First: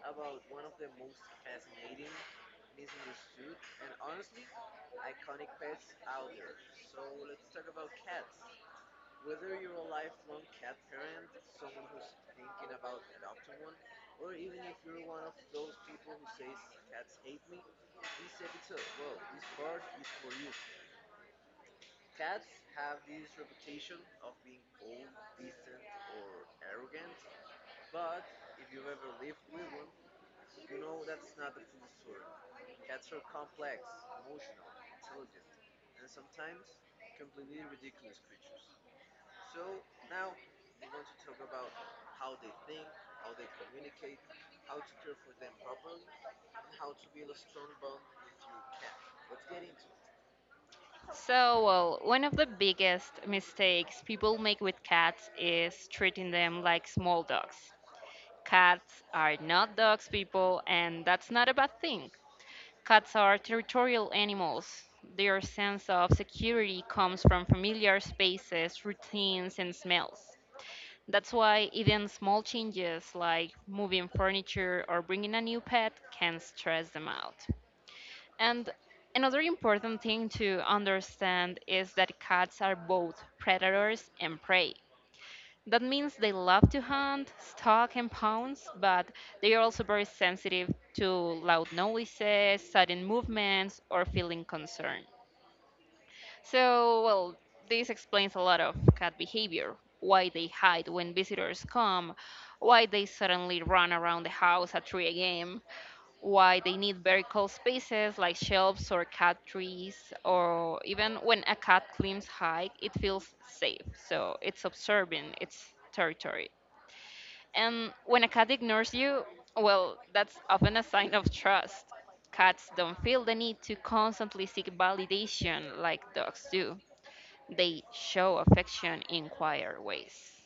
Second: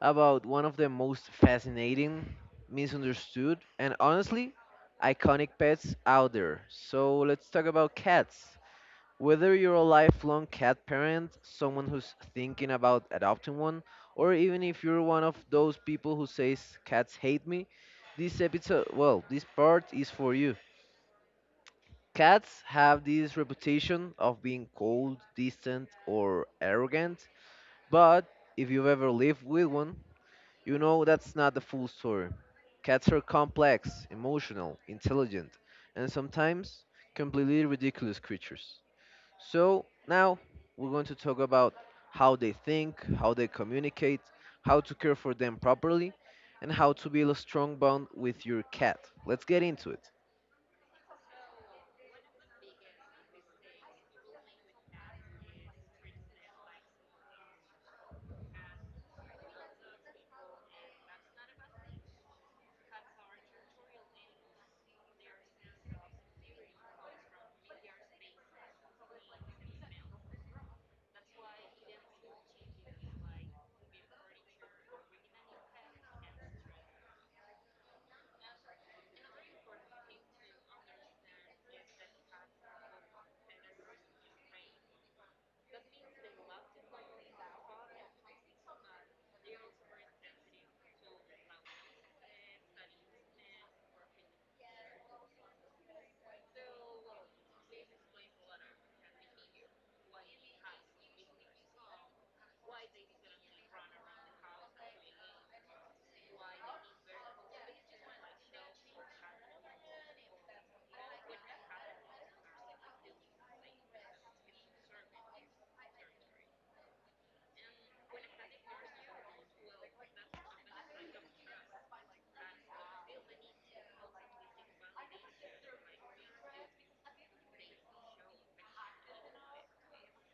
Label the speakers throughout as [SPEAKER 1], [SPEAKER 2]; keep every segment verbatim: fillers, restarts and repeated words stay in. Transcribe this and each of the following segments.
[SPEAKER 1] about one of the most fascinating, misunderstood, and honestly, iconic pets out there. So let's talk about cats. Whether you're a lifelong cat parent, someone who's thinking about adopting one, or even if you're one of those people who says cats hate me, this episode, well, this part is for you. Cats have this reputation of being cold, distant, or arrogant, but if you've ever lived with one, you know that's not the full story. Cats are complex, emotional, intelligent, and sometimes completely ridiculous creatures. So now we're going to talk about how they think, how they communicate, how to care for them properly, and how to build a strong bond with your cat. Let's get into it.
[SPEAKER 2] So, well, one of the biggest mistakes people make with cats is treating them like small dogs. Cats are not dogs, people, and that's not a bad thing. Cats are territorial animals. Their sense of security comes from familiar spaces, routines, and smells. That's why even small changes like moving furniture or bringing a new pet can stress them out. And another important thing to understand is that cats are both predators and prey. That means they love to hunt, stalk, and pounce, but they are also very sensitive to loud noises, sudden movements, or feeling concern. So, well, this explains a lot of cat behavior, why they hide when visitors come, why they suddenly run around the house at three a m, why they need vertical spaces like shelves or cat trees, or even when a cat climbs high, it feels safe. So it's observing its territory. And when a cat ignores you, well, that's often a sign of trust. Cats don't feel the need to constantly seek validation like dogs do. They show affection in quieter ways.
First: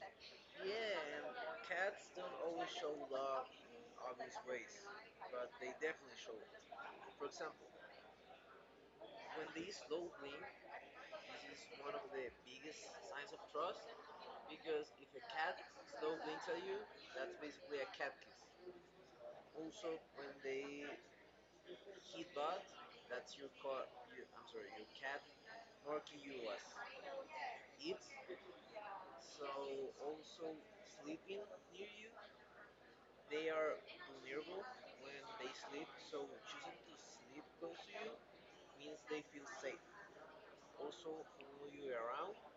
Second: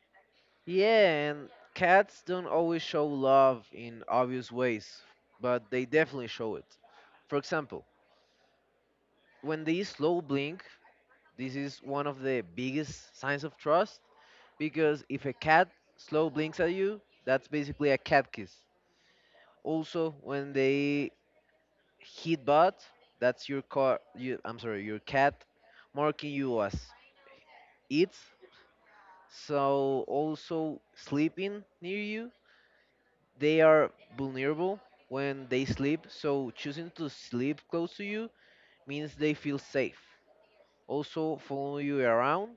[SPEAKER 1] Yeah, and cats don't always show love in obvious ways, but they definitely show it. For example, when they slow blink, this is one of the biggest signs of trust because if a cat slow blinks at you, that's basically a cat kiss. Also, when they hit butt, that's your car. You, I'm sorry, your cat marking you as it. So also sleeping near you, they are vulnerable when they sleep. So choosing to sleep close to you means they feel safe. Also, follow you around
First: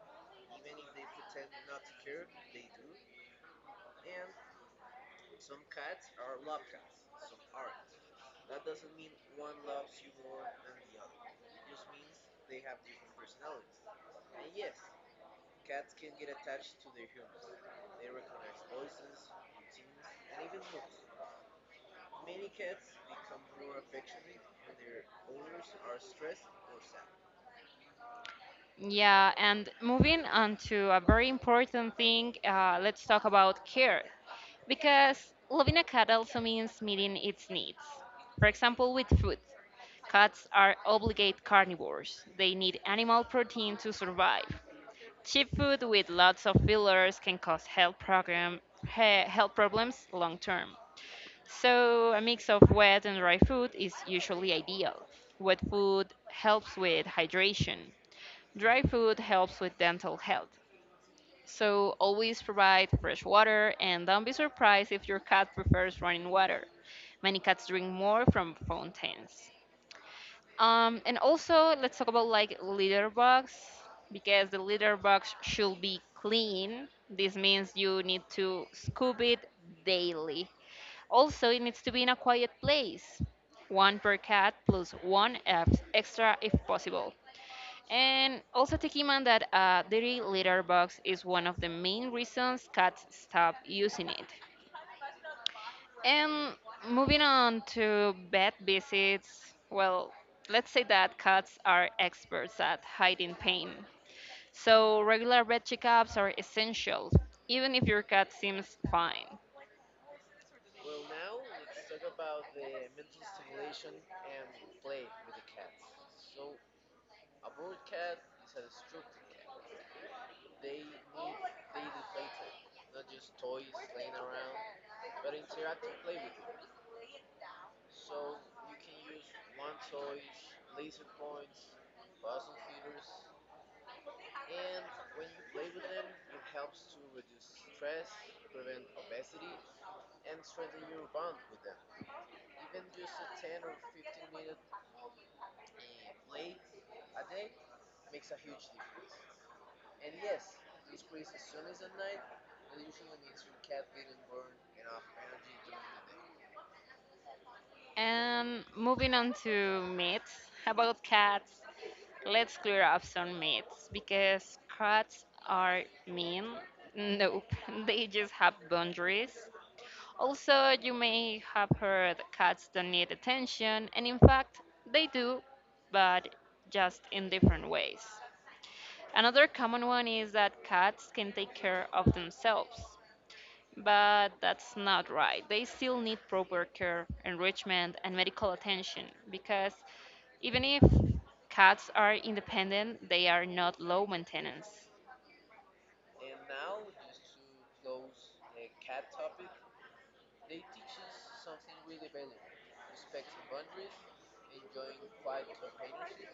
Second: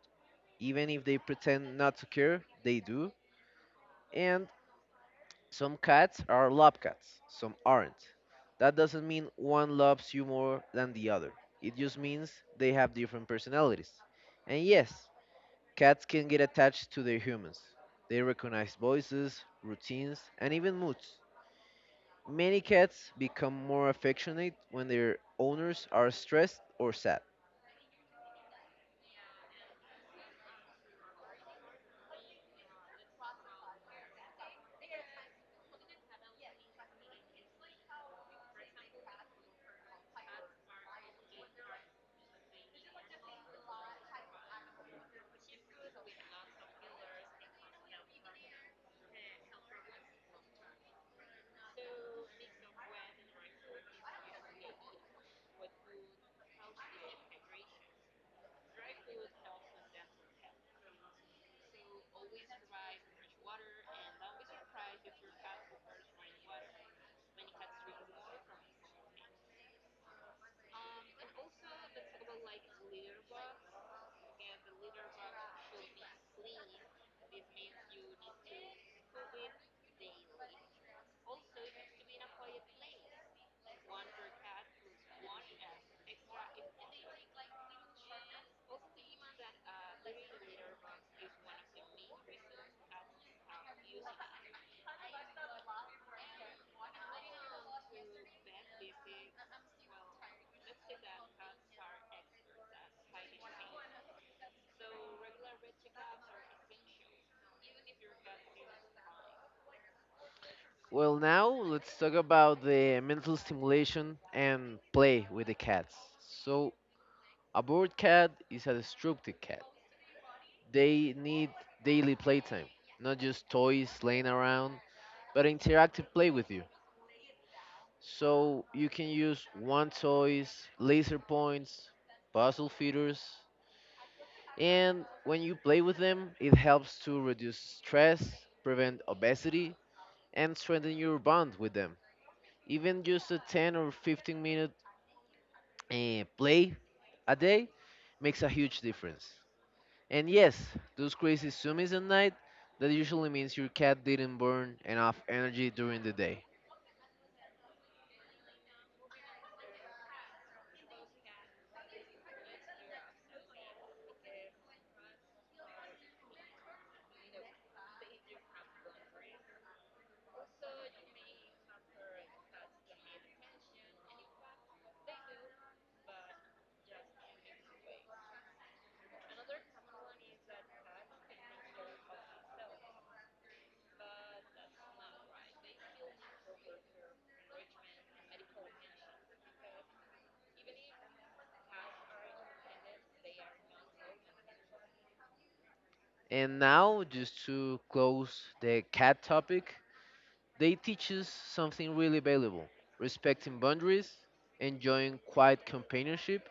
[SPEAKER 1] Even if they pretend not to care, they do. And some cats are love cats, some aren't. That doesn't mean one loves you more than the other. It just means they have different personalities. And yes, cats can get attached to their humans. They recognize voices, routines, and even moods. Many cats become more affectionate when their owners are stressed or sad.
[SPEAKER 2] Yeah, and moving on to a very important thing, uh, let's talk about care. Because loving a cat also means meeting its needs. For example, with food. Cats are obligate carnivores, they need animal protein to survive. Cheap food with lots of fillers can cause health, program, he- health problems long term. So, a mix of wet and dry food is usually ideal. Wet food helps with hydration, dry food helps with dental health, so always provide fresh water and don't be surprised if your cat prefers running water. Many cats drink more from fountains. Um, and also, let's talk about like litter box, because the litter box should be clean. This means you need to scoop it daily. Also, it needs to be in a quiet place, one per cat plus one ex- extra if possible. And also take in mind that a dirty litter box is one of the main reasons cats stop using it. And moving on to vet visits, well, let's say that cats are experts at hiding pain. So regular vet checkups are essential, even if your cat seems fine.
[SPEAKER 1] Well, now let's talk about the mental stimulation and play with the cats. So, a bored cat is a destructive cat. They need daily playtime, not just toys laying around, but interactive play with you. So, you can use one toys, laser points, puzzle feeders, and when you play with them, it helps to reduce stress, prevent obesity, and strengthen your bond with them even just a ten or fifteen minute eh, play a day makes a huge difference. And yes, those crazy zoomies at night, that usually means your cat didn't burn enough energy during the day.
[SPEAKER 2] And moving on to myths about cats. Let's clear up some myths. Because cats are mean? Nope, they just have boundaries. Also, you may have heard cats don't need attention, and in fact, they do, but just in different ways. Another common one is that cats can take care of themselves, but that's not right. They still need proper care, enrichment, and medical attention, because even if cats are independent, they are not low maintenance.
[SPEAKER 1] And now, just to close the cat topic, they teach us something really valuable respecting boundaries, enjoying quiet companionship,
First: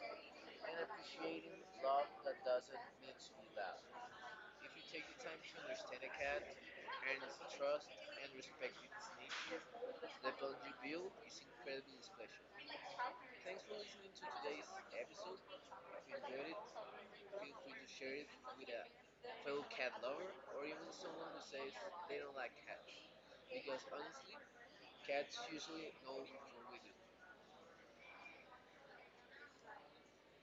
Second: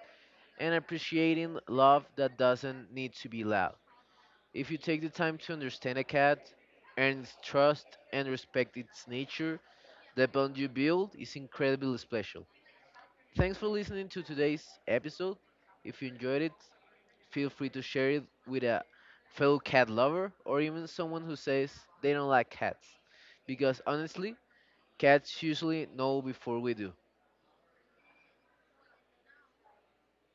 [SPEAKER 1] and appreciating love that doesn't need to be loud. If you take the time to understand a cat, earn its trust, and respect its nature, The bond you build is incredibly special. Thanks for listening to today's episode. If you enjoyed it, feel free to share it with a fellow cat lover or even someone who says they don't like cats. Because honestly, cats usually know before we do.